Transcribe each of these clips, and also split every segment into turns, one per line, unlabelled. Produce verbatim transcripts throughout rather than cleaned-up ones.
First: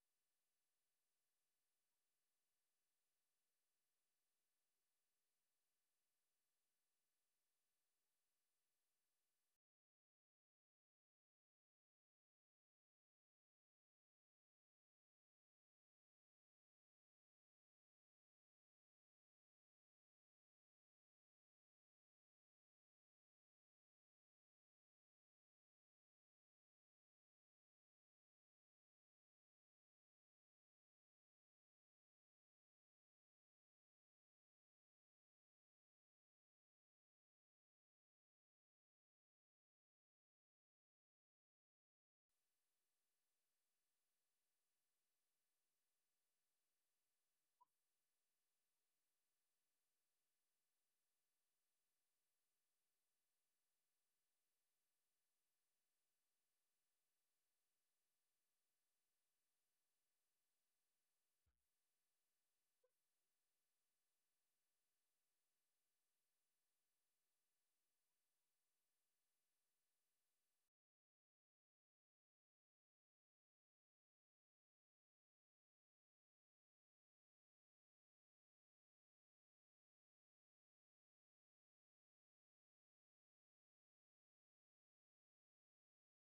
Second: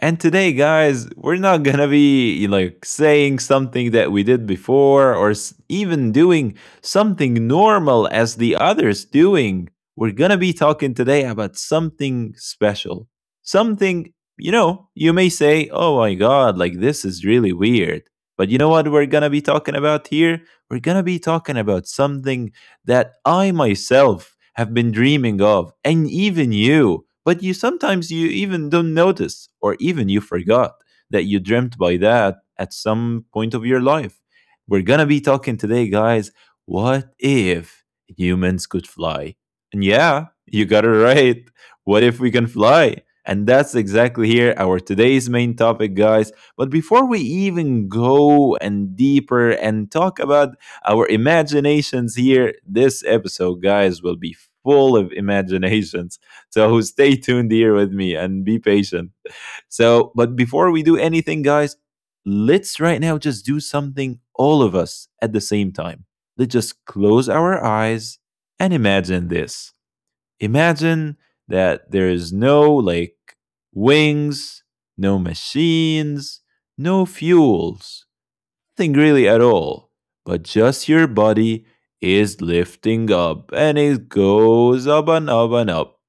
And today, guys, we're not gonna be like saying something that we did before or s- even doing something normal as the others doing. We're gonna be talking today about something special. Something, you know, you may say, oh my god, like this is really weird. But you know what we're gonna be talking about here? We're gonna be talking about something that I myself have been dreaming of, and even you. But you sometimes you even don't notice, or even you forgot that you dreamt by that at some point of your life. We're gonna be talking today, guys. What if humans could fly? And yeah, you got it right. What if we can fly? And that's exactly here our today's main topic, guys. But before we even go and deeper and talk about our imaginations here. This episode, guys, will be full of imaginations. So stay tuned here with me and be patient. So, but before we do anything, guys, let's right now just do something all of us at the same time. Let's just close our eyes and imagine this. Imagine that there is no like wings, no machines, no fuels, nothing really at all, but just your body is lifting up and it goes up and up and up.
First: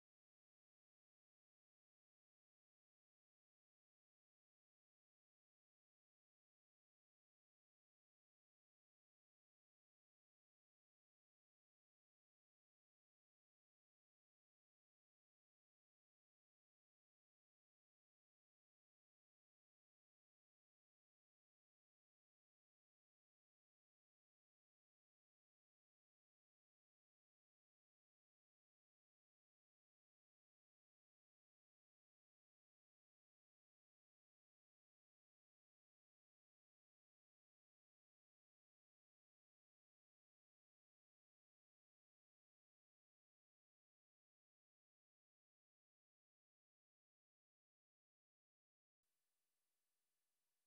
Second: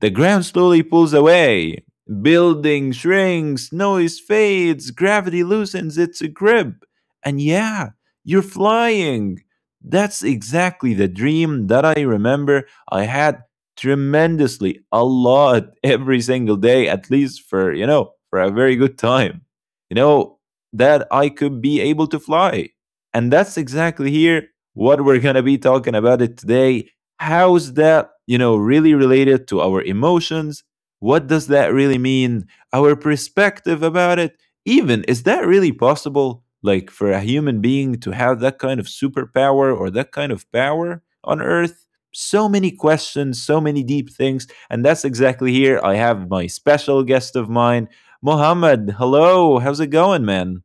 The ground slowly pulls away. Building shrinks, noise fades, gravity loosens its grip. And yeah, you're flying. That's exactly the dream that I remember I had tremendously a lot every single day, at least for, you know, for a very good time. You know that I could be able to fly. And that's exactly here what we're going to be talking about it today. How is that you know really related to our emotions? What does that really mean? Our perspective about it. Even, is that really possible, like for a human being to have that kind of superpower or that kind of power on earth? So many questions, so many deep things. And that's exactly here I have my special guest of mine, Mohammed. Hello, how's it going, man?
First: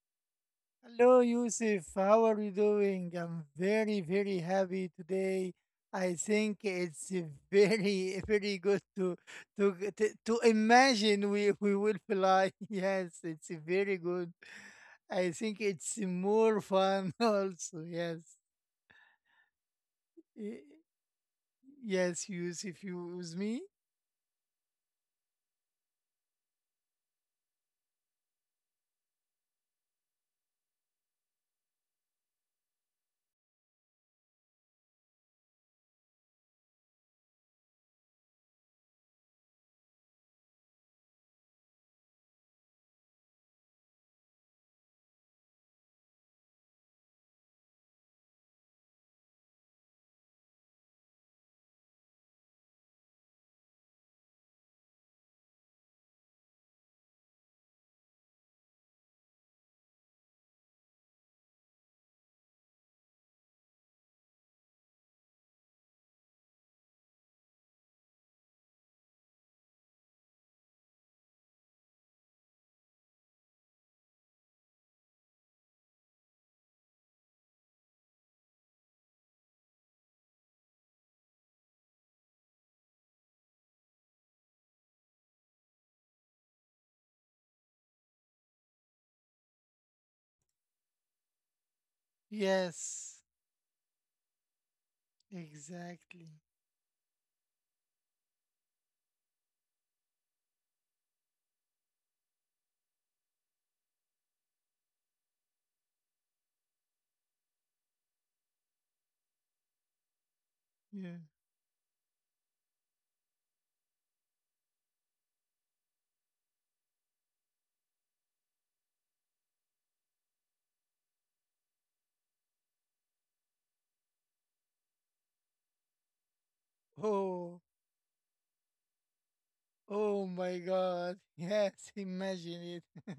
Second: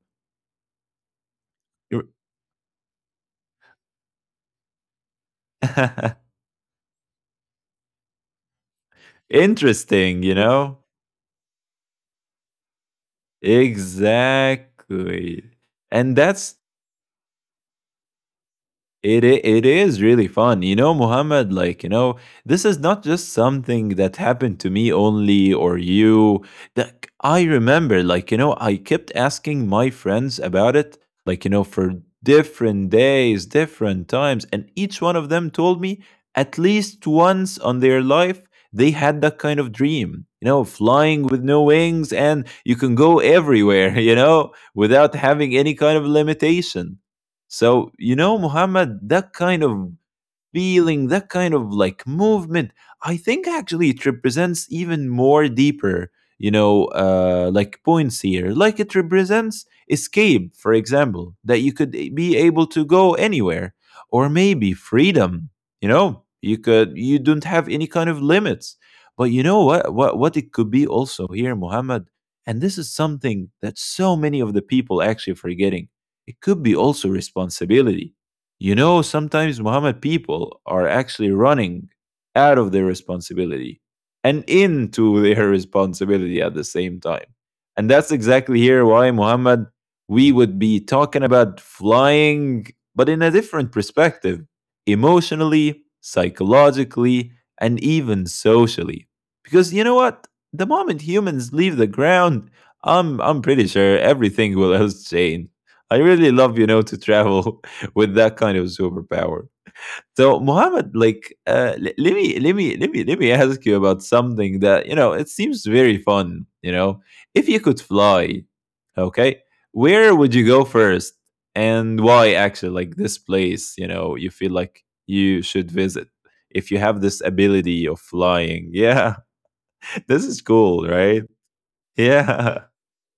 Hello, Yusuf.
You're-
How are you doing? I'm very, very happy today. I think it's a very, very good to to to,
Interesting, you
to
know.
imagine we we will fly. Yes, it's a very good. I
Exactly.
think it's
And that's—
more fun also. Yes,
It i- it is really
Y-
fun, you know, Muhammad. Like, you know,
yes,
this
Yusuf.
is not
You with
just
me?
something that happened to me only or you. That I remember, like, you know, I kept asking my friends about it, like, you know, for different days, different times, and each one of them told me at least once on their life they had that kind of dream. You know, flying with no wings, and you can go everywhere. You know, without having any kind of limitation. So, you know, Muhammad, that kind of feeling, that kind of like movement. I think actually it represents even more deeper, you know, uh, like points here. Like it represents escape, for example, that you could eh, be able to go anywhere, or maybe freedom. You know, you could you don't have any kind of limits. But you know what? What what it could be also here, Muhammad. And this is something that so many of the people actually forgetting. It could be also responsibility, you know. Sometimes, Muhammad, people are actually running out of their responsibility and into their responsibility at the same time. And that's exactly here why, Muhammad, we would be talking about flying, but
Yes,
in a different perspective, emotionally,
exactly.
psychologically, and even socially. Because you know what? The moment humans leave the ground, I'm, I'm pretty sure everything will else change. I really love, you know, to travel with that kind of superpower. So Muhammad,
Yeah.
like, uh, let me let me let me let me ask you about something that, you know, it seems very fun. You know, if you could fly, okay, where would you go first, and why? Actually, like this place, you know, you feel like you should visit if you have this
Oh.
ability of flying. Yeah,
Oh
this is
my
cool,
god.
right?
Yes,
Yeah.
imagine it.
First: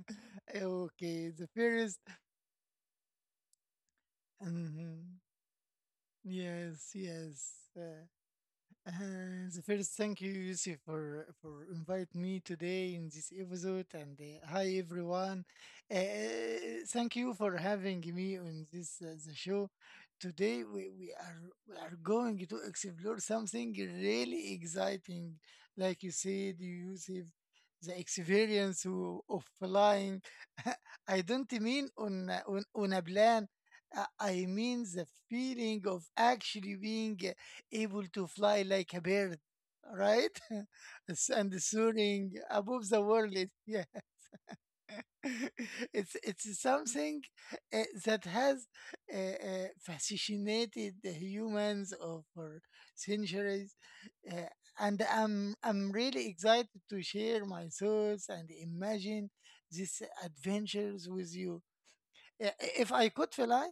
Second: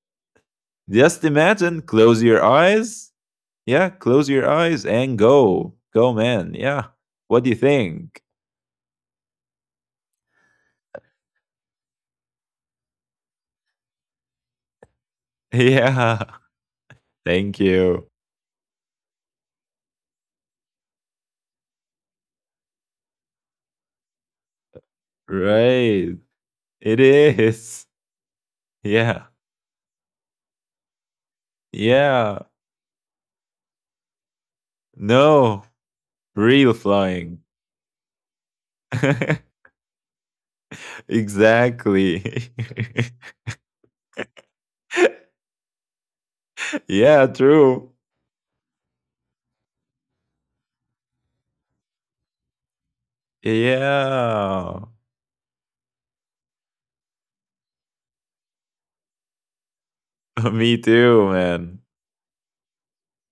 Just
Okay, the
imagine,
first.
close your eyes. Yeah, close your eyes and
Mhm.
go. Go, man. Yeah.
Yes,
What do
yes.
you
Uh,
think?
Uh, the first, thank you, Yusuf, for for inviting me today in this episode. And uh, hi, everyone.
Yeah.
Uh, thank you for
Thank
having
you.
me on this uh, the show. Today, we, we are we are going to explore something really exciting, like you
Right.
said,
It
Yusuf.
is.
The experience o-
Yeah.
of flying. I don't mean on a-
Yeah.
on on a plan. Uh, I mean the
No.
feeling of actually
Real
being
flying.
able to fly like a bird, right? S- and soaring
Exactly.
above the world. It- Yeah, it's it's something
Yeah,
uh, that
true.
has uh, uh, fascinated the humans over centuries, uh, and
Yeah.
I'm I'm really excited to share my thoughts and imagine these adventures
Me
with you.
too, man.
Yeah, i- if I could fly,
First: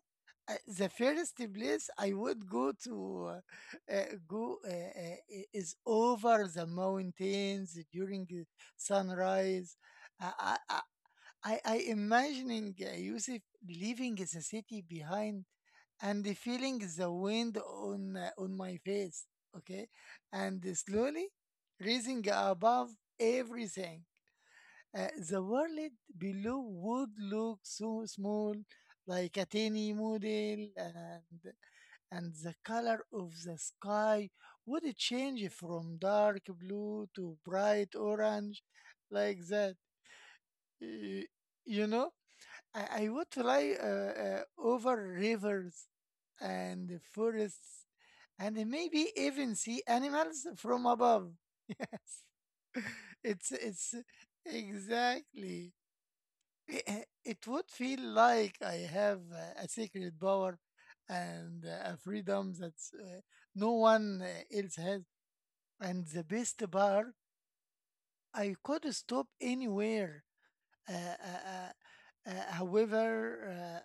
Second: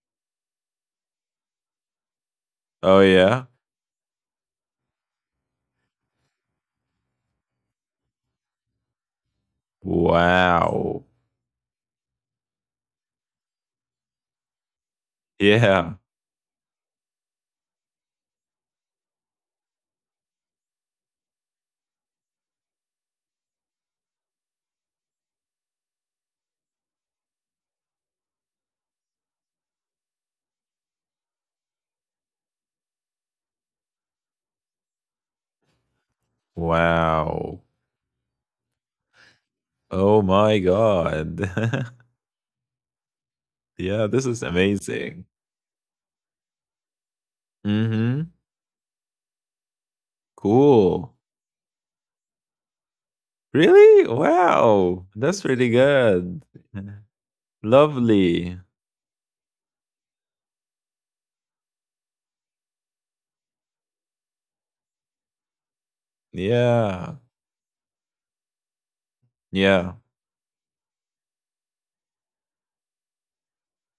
uh, the first place I would go
Oh,
to uh,
yeah.
uh, go uh, uh, i- is over the mountains during the sunrise. I I I,
Wow.
I I imagining uh, Yusuf leaving the city behind
Yeah.
and feeling the wind on uh, on my face. Okay, and slowly rising above everything. Uh, the world below would look so small, like a tiny model, and and the color of the sky would change from dark blue to
Wow.
bright orange, like that.
Oh, my God.
Y- You know, I, I would fly
Yeah,
uh,
this is
uh, over
amazing.
rivers and forests,
Mm-hmm.
and maybe even see animals from
Cool.
above. Yes, it's
Really?
it's
Wow. That's really
exactly
good.
it, it would feel
Lovely.
like I have uh, a secret power and uh, a freedom that uh, no one uh, else has. And the best
Yeah.
part, I could stop
Yeah.
anywhere. Uh, uh, uh, uh, however,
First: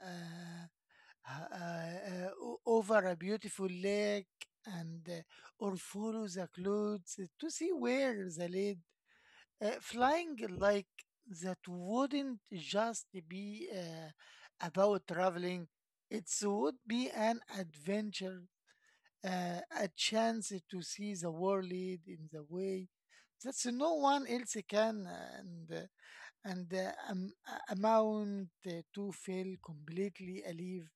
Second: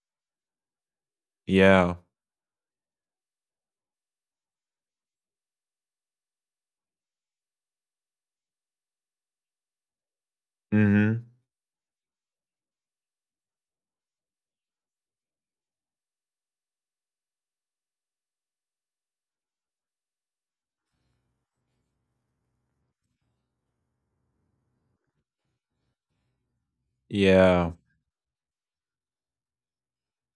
uh, uh,
Yeah.
uh, uh, o- over a beautiful lake and uh, or follow the clouds to see where the lead uh, flying like
Mm-hmm.
that wouldn't just be uh, about traveling. It would be an adventure, uh, a chance to see the world in the way that no one else can, and and uh, am- uh,
Yeah.
amount to feel completely alive.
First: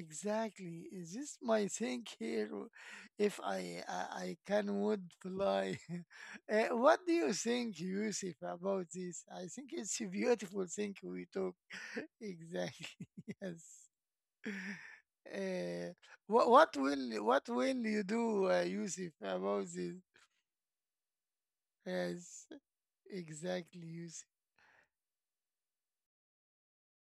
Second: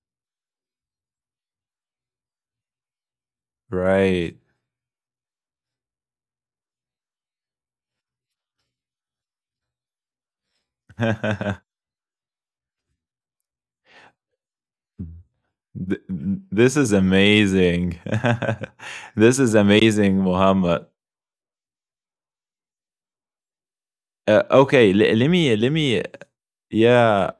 Exactly. Is this my thing here? W- If I I, I
Right.
can would fly. Eh, what do you think, Yusuf, about this? I think it's a beautiful thing we talk. Exactly. Yes. Uh,
Th-
what what
this
will
is
what will you
amazing.
do, uh, Yusuf, about
This is
this?
amazing, Muhammad.
Yes. Exactly, Yusuf.
Uh, okay, le- let me let me yeah,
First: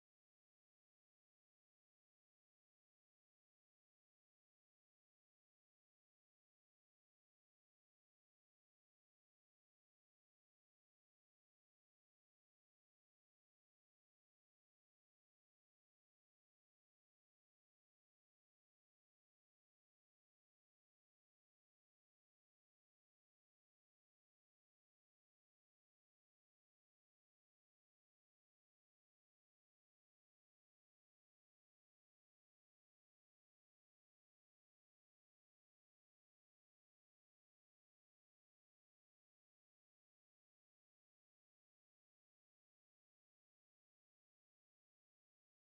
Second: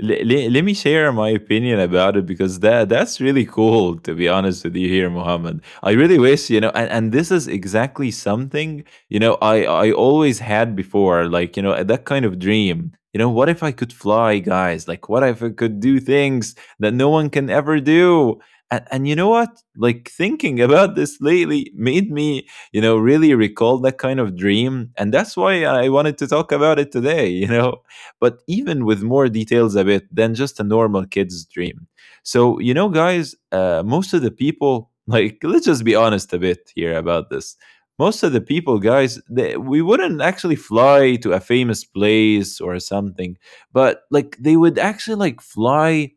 le- le- let me share my opinion about it, because that that's really cool to be honest with you here, Mohammed. I really wish, you know, and, and this is exactly something, you know, I I always had before, like, you know, that kind of dream. You know, what if I could fly, guys? Like, what if I could do things that no one can ever do? And, and you know what? Like, thinking about this lately made me, you know, really recall that kind of dream. And that's why I wanted to talk about it today, you know? But even with more details a bit than just a normal kid's dream. So, you know, guys, uh, most of the people, like, let's just be honest a bit here about this. Most of the people, guys, they, we wouldn't actually fly to a famous place or something, but like they would actually like fly.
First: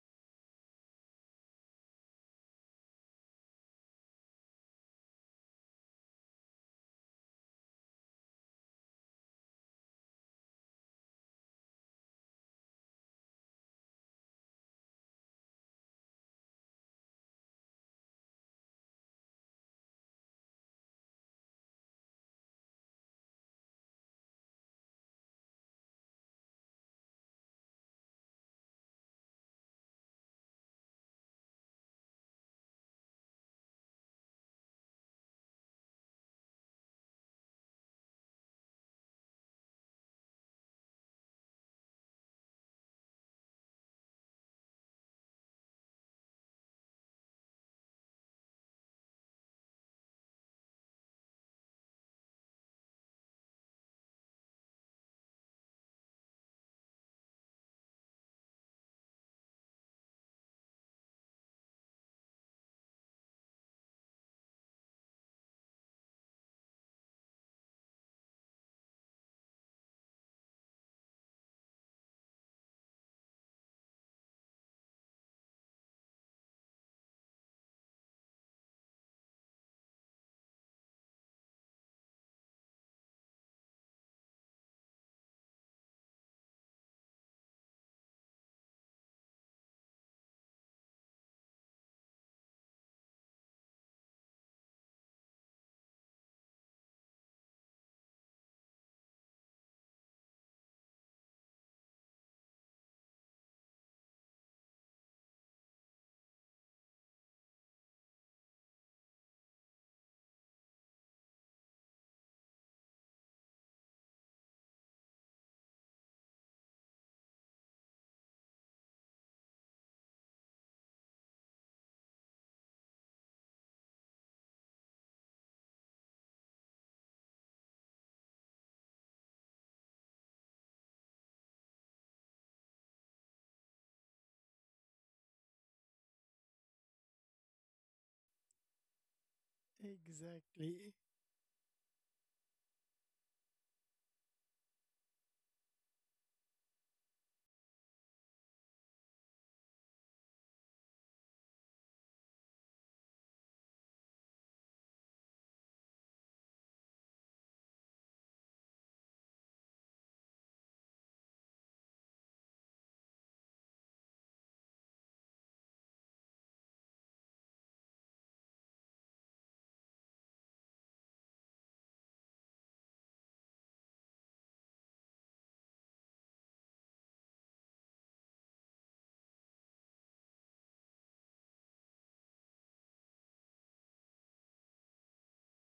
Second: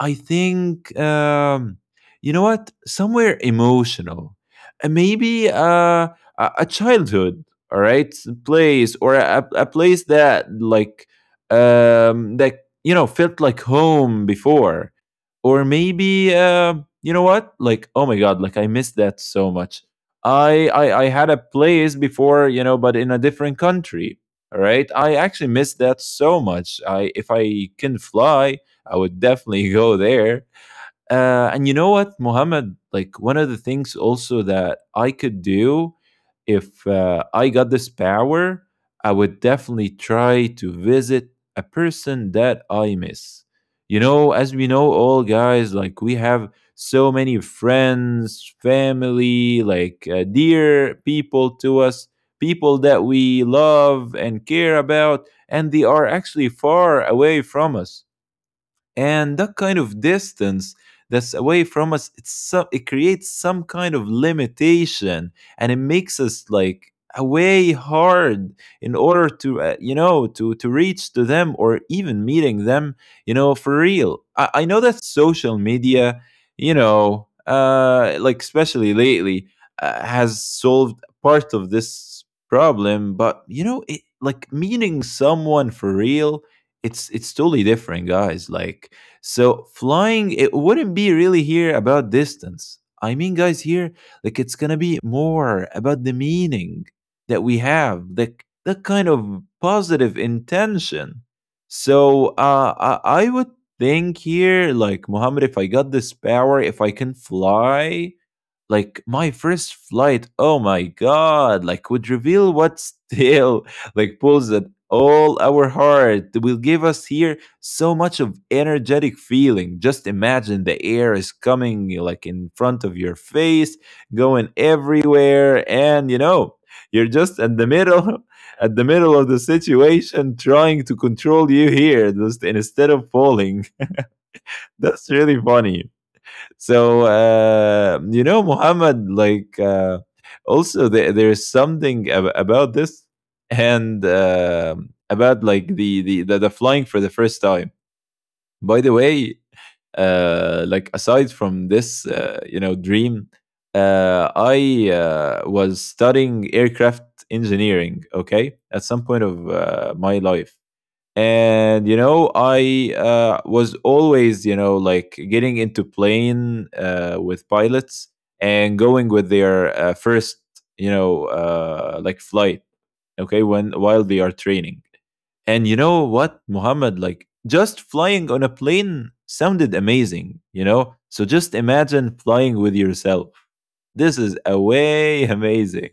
I think, um, you know what, somewhere emotional. Uh, maybe uh, a, a childhood, all right, place, or a, a place that, like, um, that, you know, felt like home before. Or maybe, uh, you know what? Like, oh my god, like, I missed that so much. I, I I had a place before, you know, but in a different country. All right, I actually missed that so much. I if I can fly, I would definitely go there. Uh, and you know what, Mohammed? Like, one of the things also that I could do if uh, I got this power, I would definitely try to visit a person that I miss. You know, as we know, all guys, like, we have so many friends, family, like, uh, dear people to us, people that we love and care about, and they are actually far away from us. And that kind of distance that's away from us, it's some— it creates some kind of limitation, and it makes us like away hard in order to, uh, you know, to to reach to them or even meeting them, you know, for real. I, I know that social media, you know, uh like especially lately, uh, has solved part of this problem. But, you know, it, like, meeting someone for real, it's it's totally different, guys. Like, so flying, it wouldn't be really here about distance. I mean, guys, here, like, it's gonna be more about the meaning that we have, the— that kind of positive intention. So uh i, I would think here, like, Muhammad, if I got this power, if I can fly, like, my first flight, oh my god, like, would reveal what still like pulls at all our heart, will give us here so much of energetic feeling. Just imagine the air is coming, like, in front of your face, going everywhere, and, you know, you're just at the middle at the middle of the situation trying to control you here just instead of falling. That's really funny. So uh, you know, Muhammad, like uh, also
Exactly.
there, there's something ab- about this, and uh, about like the, the the the flying for the first time. By the way, uh, like, aside from this, uh, you know, dream, uh, I uh, was studying aircraft engineering. Okay, at some point of uh, my life, and, you know, I uh, was always, you know, like, getting into plane uh, with pilots, and going with their uh, first, you know, uh, like, flight, okay, when while they are training. And you know what, Muhammad, like, just flying on a plane sounded amazing, you know. So just imagine flying with yourself, this is a way amazing.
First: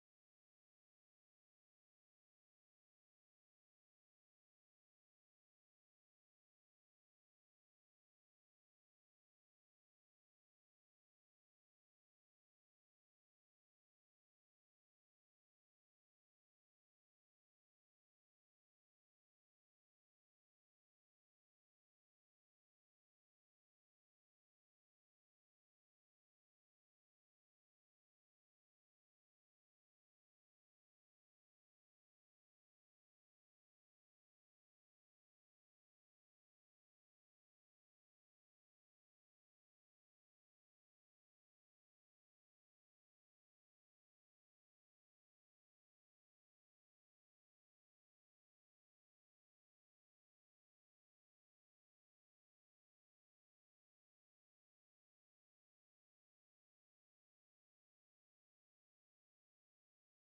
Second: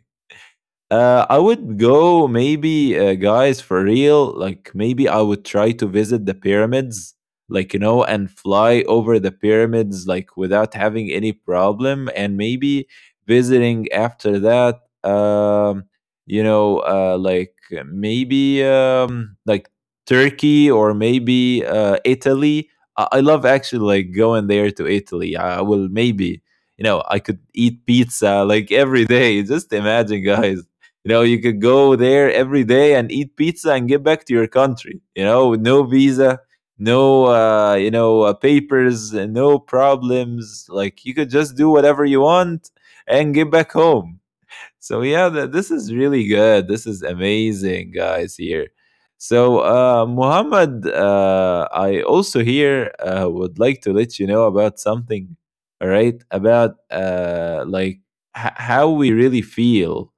uh, I would go maybe, uh, guys, for real. Like, maybe I would try to visit the pyramids, like, you know, and fly over the pyramids like without having any problem, and maybe visiting after that. Um, you know, uh, like, maybe um, like, Turkey or maybe uh, Italy. I-, I love, actually, like, going there to Italy. I I will maybe. You know, I could eat pizza like every day. Just imagine, guys. You know, you could go there every day and eat pizza and get back to your country, you know, with no visa, no uh, you know, uh, papers, and no problems. Like, you could just do whatever you want and get back home. So yeah, th- this is really good. This is amazing, guys. Here. So, uh, Muhammad, uh, I also here uh, would like to let you know about something, all right? About uh, like, h- how we really feel,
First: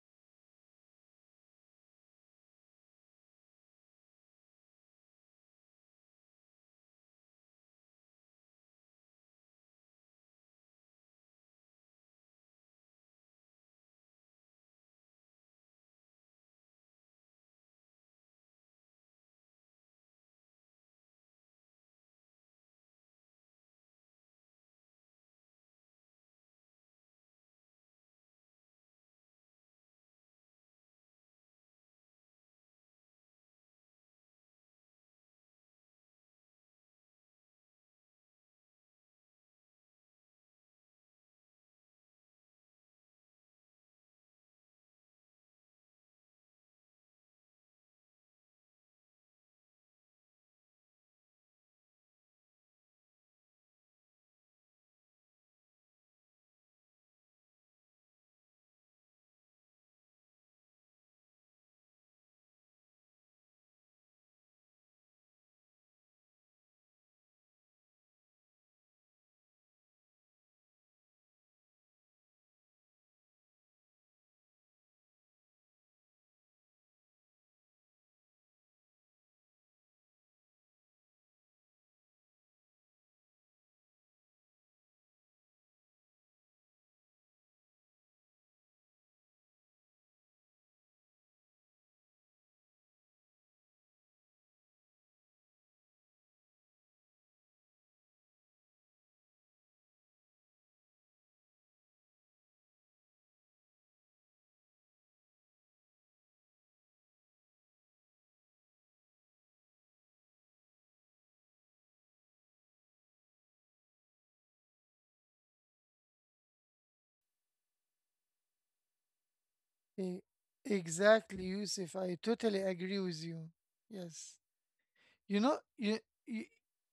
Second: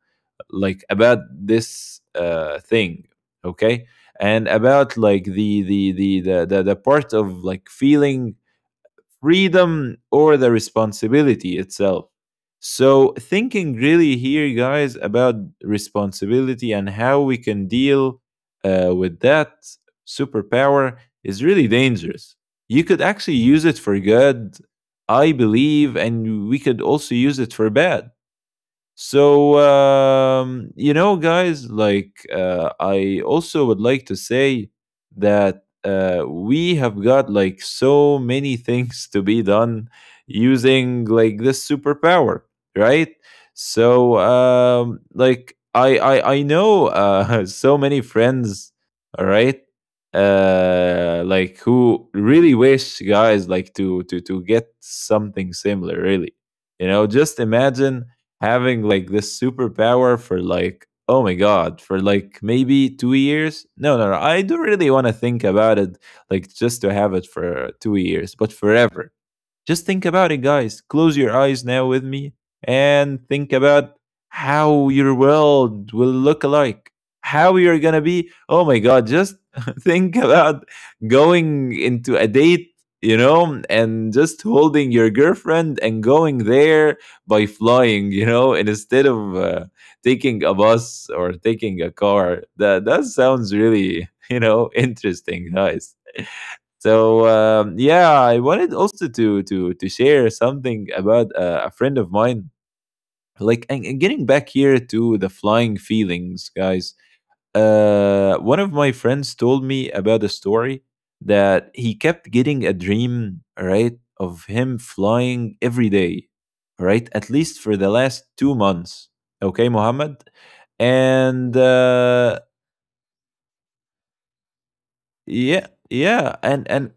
like, about this uh, thing, okay, and about like the the the the the, the part of like feeling freedom or the responsibility itself. So thinking really here, guys, about responsibility, and how we can deal, uh, with that superpower is really dangerous. You could actually use it for good, I believe, and we could also use it for bad. So, um, you know, guys, like, uh, I also would like to say that uh, we have got, like, so many things to be done using like this superpower, right? So um, like, I I I know, uh, so many friends, all right, uh, like, who really wish, guys, like, to to to get something similar, really. You know, just imagine having like this superpower for like oh my god for like maybe two years. No, no, no, I do really want to think about it, like, just to have it for two years, but forever. Just think about it, guys. Close your eyes now with me and think about how your world will look like, how you're gonna be. Oh my god, just think about going into a date, you know, and just holding your girlfriend and going there by flying, you know, and instead of uh, taking a bus or taking a car. That that sounds really, you know, interesting, guys. So um, yeah, I wanted also to to to share something about uh, a friend of mine. Like, and, and getting back here to the flying feelings, guys. Uh, one of my friends told me about a story that he kept getting a dream, right, of him flying every day, right, at least for the last two months. Okay, Mohammed,
Eh, Exactly,
and
Yusuf. I
uh,
totally agree with you. Yes. You know,
yeah,
you,
yeah,
you
and and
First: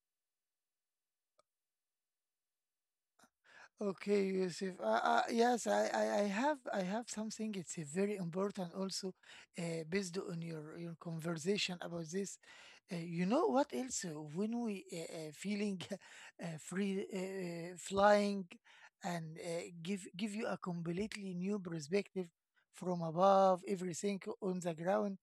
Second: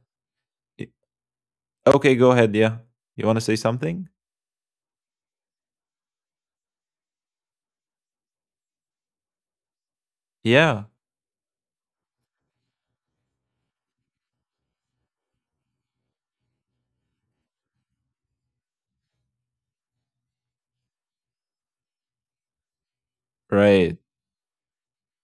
okay, go ahead. Yeah, you want to say something?
Okay, Yusuf. Uh, uh, yes, I, I, I have I have something. It's a very important also, uh, based on your
Yeah,
your conversation about this. Uh, you know what else? uh, When we uh, uh, feeling uh, free uh, uh, flying, and uh, give give you a completely new perspective from above.
right.
Everything on the ground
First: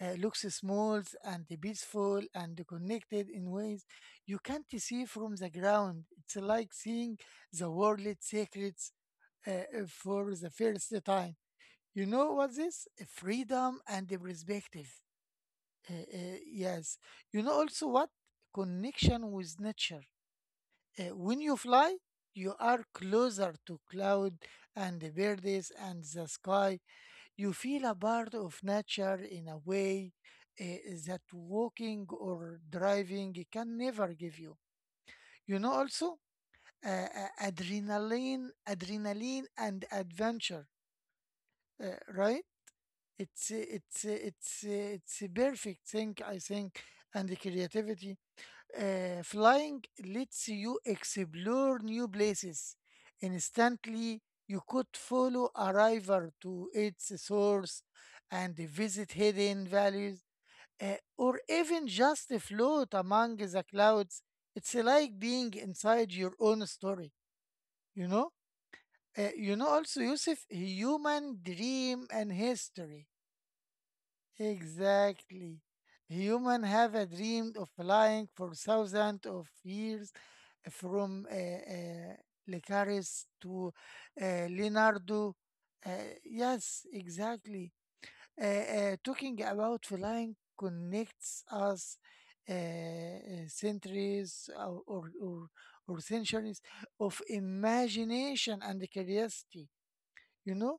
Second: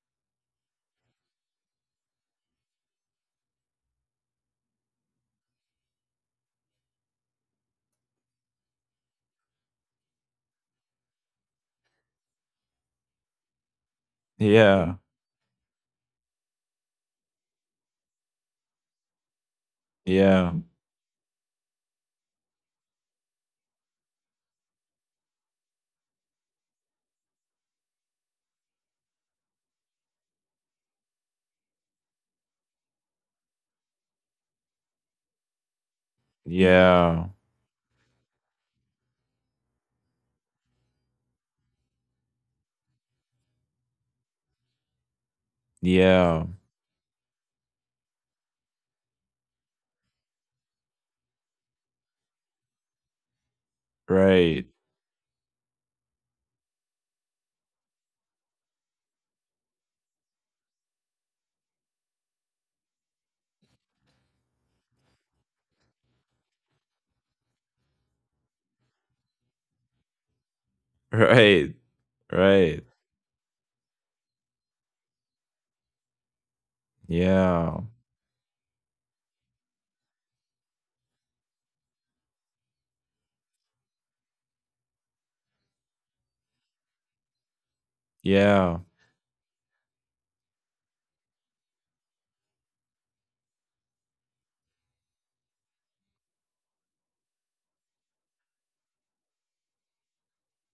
uh, looks small and peaceful and connected in ways you can't see from the ground. It's like seeing the world's secrets uh, uh, for the first time. You know what this? Freedom and the perspective.
Yeah,
Uh, uh, yes. You know also what? Connection with nature.
yeah,
Uh, when you fly, you are closer to cloud and the birds and the sky. You feel a part of nature in a way uh, that walking or driving can never give you. You know also uh, uh,
yeah,
adrenaline, adrenaline and adventure, uh, right? It's uh, it's uh, it's uh, it's a perfect thing, I
yeah,
think, and the creativity. Uh, flying lets you explore new places instantly. You
right,
could follow a river to its source and visit hidden valleys, uh, or even just float among the clouds. It's like being inside your own story, you know? Uh, you know, also, Yusuf, human
right,
dream and
right.
history. Exactly. Human have a dream of
Yeah,
flying for thousands of years, eh, from uh, uh, Lucaris to uh, Leonardo. Uh, yes, exactly. Uh,
yeah.
uh, talking about flying connects us uh, uh, centuries or, or, or, or centuries of imagination and curiosity, you know?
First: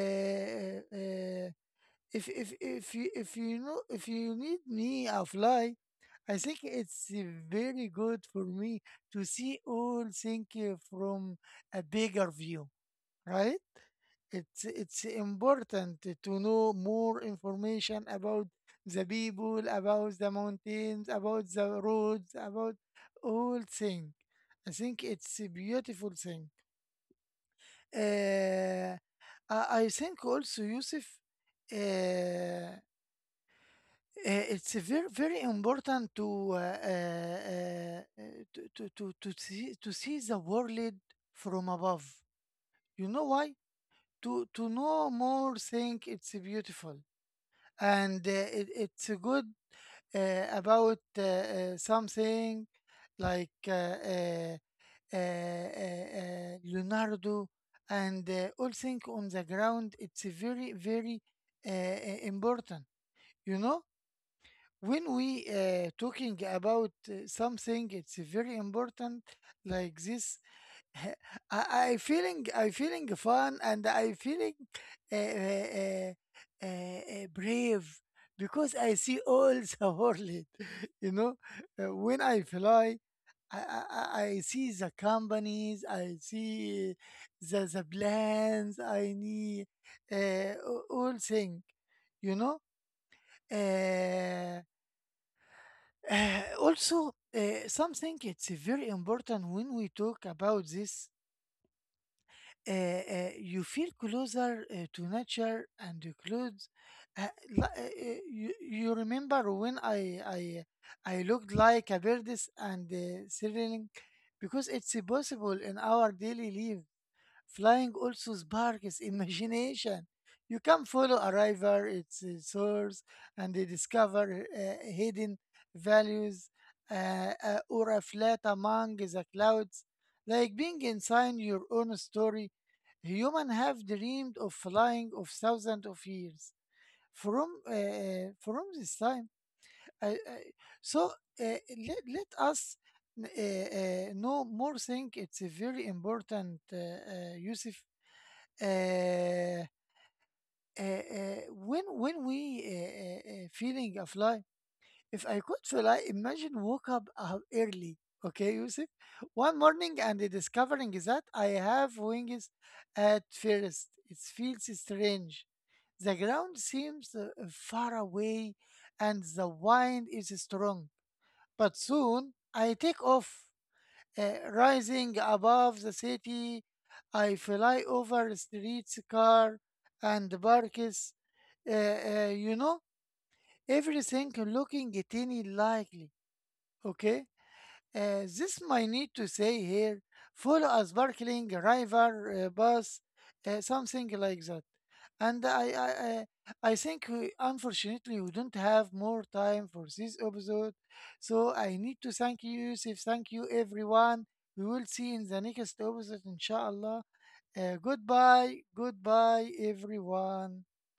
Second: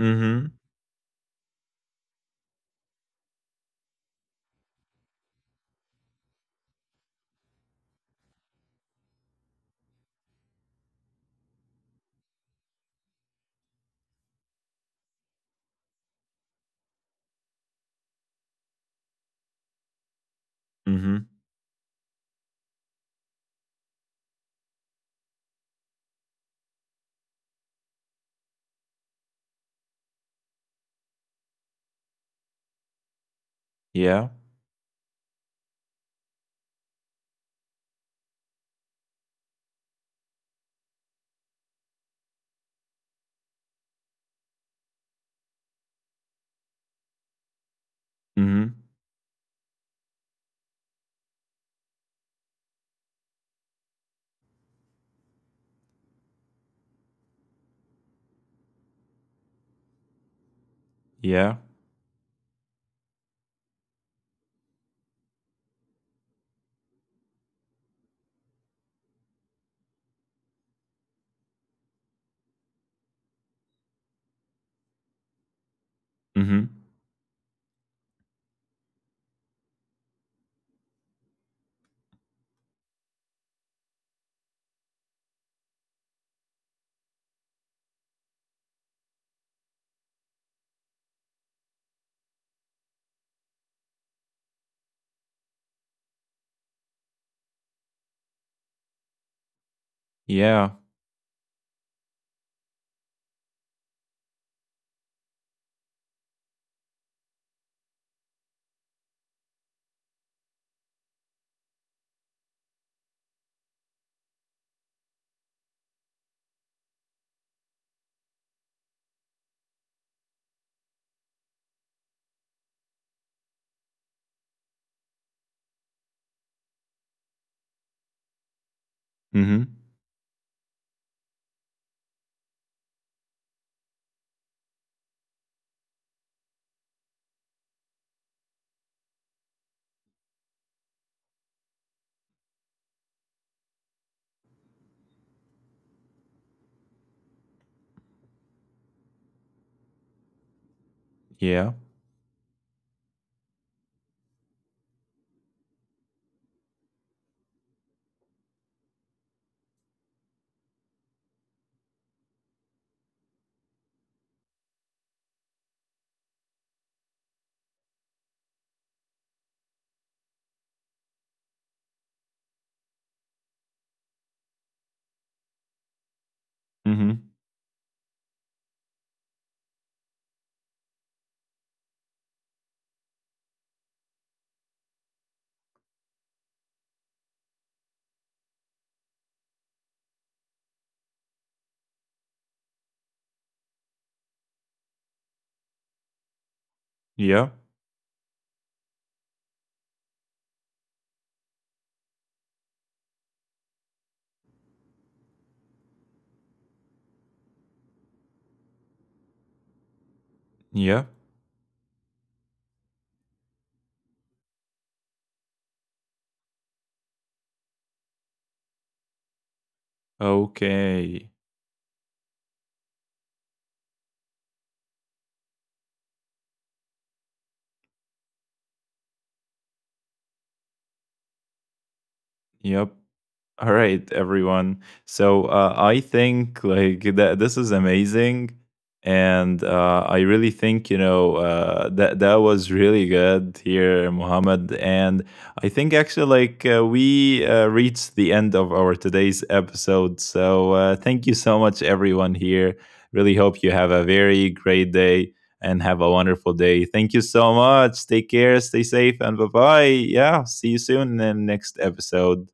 Mm-hmm.
uh, if if if you if you know if you need me, I fly. I think it's uh, very good for me to see all things uh, from a bigger view, right? It's it's important to know more information about the people, about the mountains,
Mm-hmm.
about the roads, about all things. I think it's a beautiful thing. Uh, I I think also, Yusuf, uh, uh,
Yeah.
it's a very very important to uh, uh, uh, to, to, to, to see to see the world from above. You know why? To to know more, think it's beautiful, and uh, it,
Mm-hmm.
it's good uh, about uh, uh, something like uh, uh, uh, uh, uh, Leonardo, and uh, all things on the ground. It's a very, very
Yeah.
uh, uh, important. You know, when we uh, talking about uh, something, it's very important. Like this, I, I feeling, I feeling fun, and I feeling uh, uh,
Mm-hmm.
uh, uh, brave because I see all the world. You know, uh, when I fly. I, I, I I see the companies, I see the, the plans, I need uh, a- all thing, you know. Uh, uh, Also, uh, something it's very important when we talk about
Yeah.
this, uh, uh, you feel closer uh, to nature and the clothes. Uh, li- uh, uh, you, you remember when I, I I looked like a bird and uh, sailing because it's possible in our daily life. Flying also sparks imagination. You can follow a river, its uh, source, and they discover uh, hidden values, uh, uh, or a flat among the
Mm-hmm.
clouds. Like being inside your own story, humans have dreamed of flying of thousands of years. From uh, uh, from this time, I, I, so uh, let, let us n- uh, uh, no more think it's a very important, uh, uh, Yusuf, uh, uh, uh,
Yeah.
when when we uh, uh, uh, feeling of life. If I could fly, imagine woke up uh, early, okay, Yusuf, one morning and discovering that I have wings. At first it feels strange, the ground seems uh, far away, and the wind is strong, but soon I take off, uh, rising above the city,
Mm-hmm.
I fly over streets, car, and parks. Uh, uh, you know, everything looking tiny likely. Okay. Uh, this might need to say here, follow a sparkling river uh, bus, uh, something like that. And I, I, I I think we,
Yeah.
unfortunately we don't have more time for this episode. So I need to thank you, Yusuf. Thank you, everyone. We will see in the next episode, inshallah. Uh, goodbye, goodbye, everyone.
Yeah. Okay. Yep. All right, everyone. So uh, I think, like, that this is amazing, and uh, I really think, you know, uh, that that was really good here, Mohammed. And I think actually like uh, we uh, reached the end of our today's episode. So uh, thank you so much, everyone here. Really hope you have a very great day and have a wonderful day. Thank you so much. Take care, stay safe, and bye bye. Yeah, see you soon in the next episode.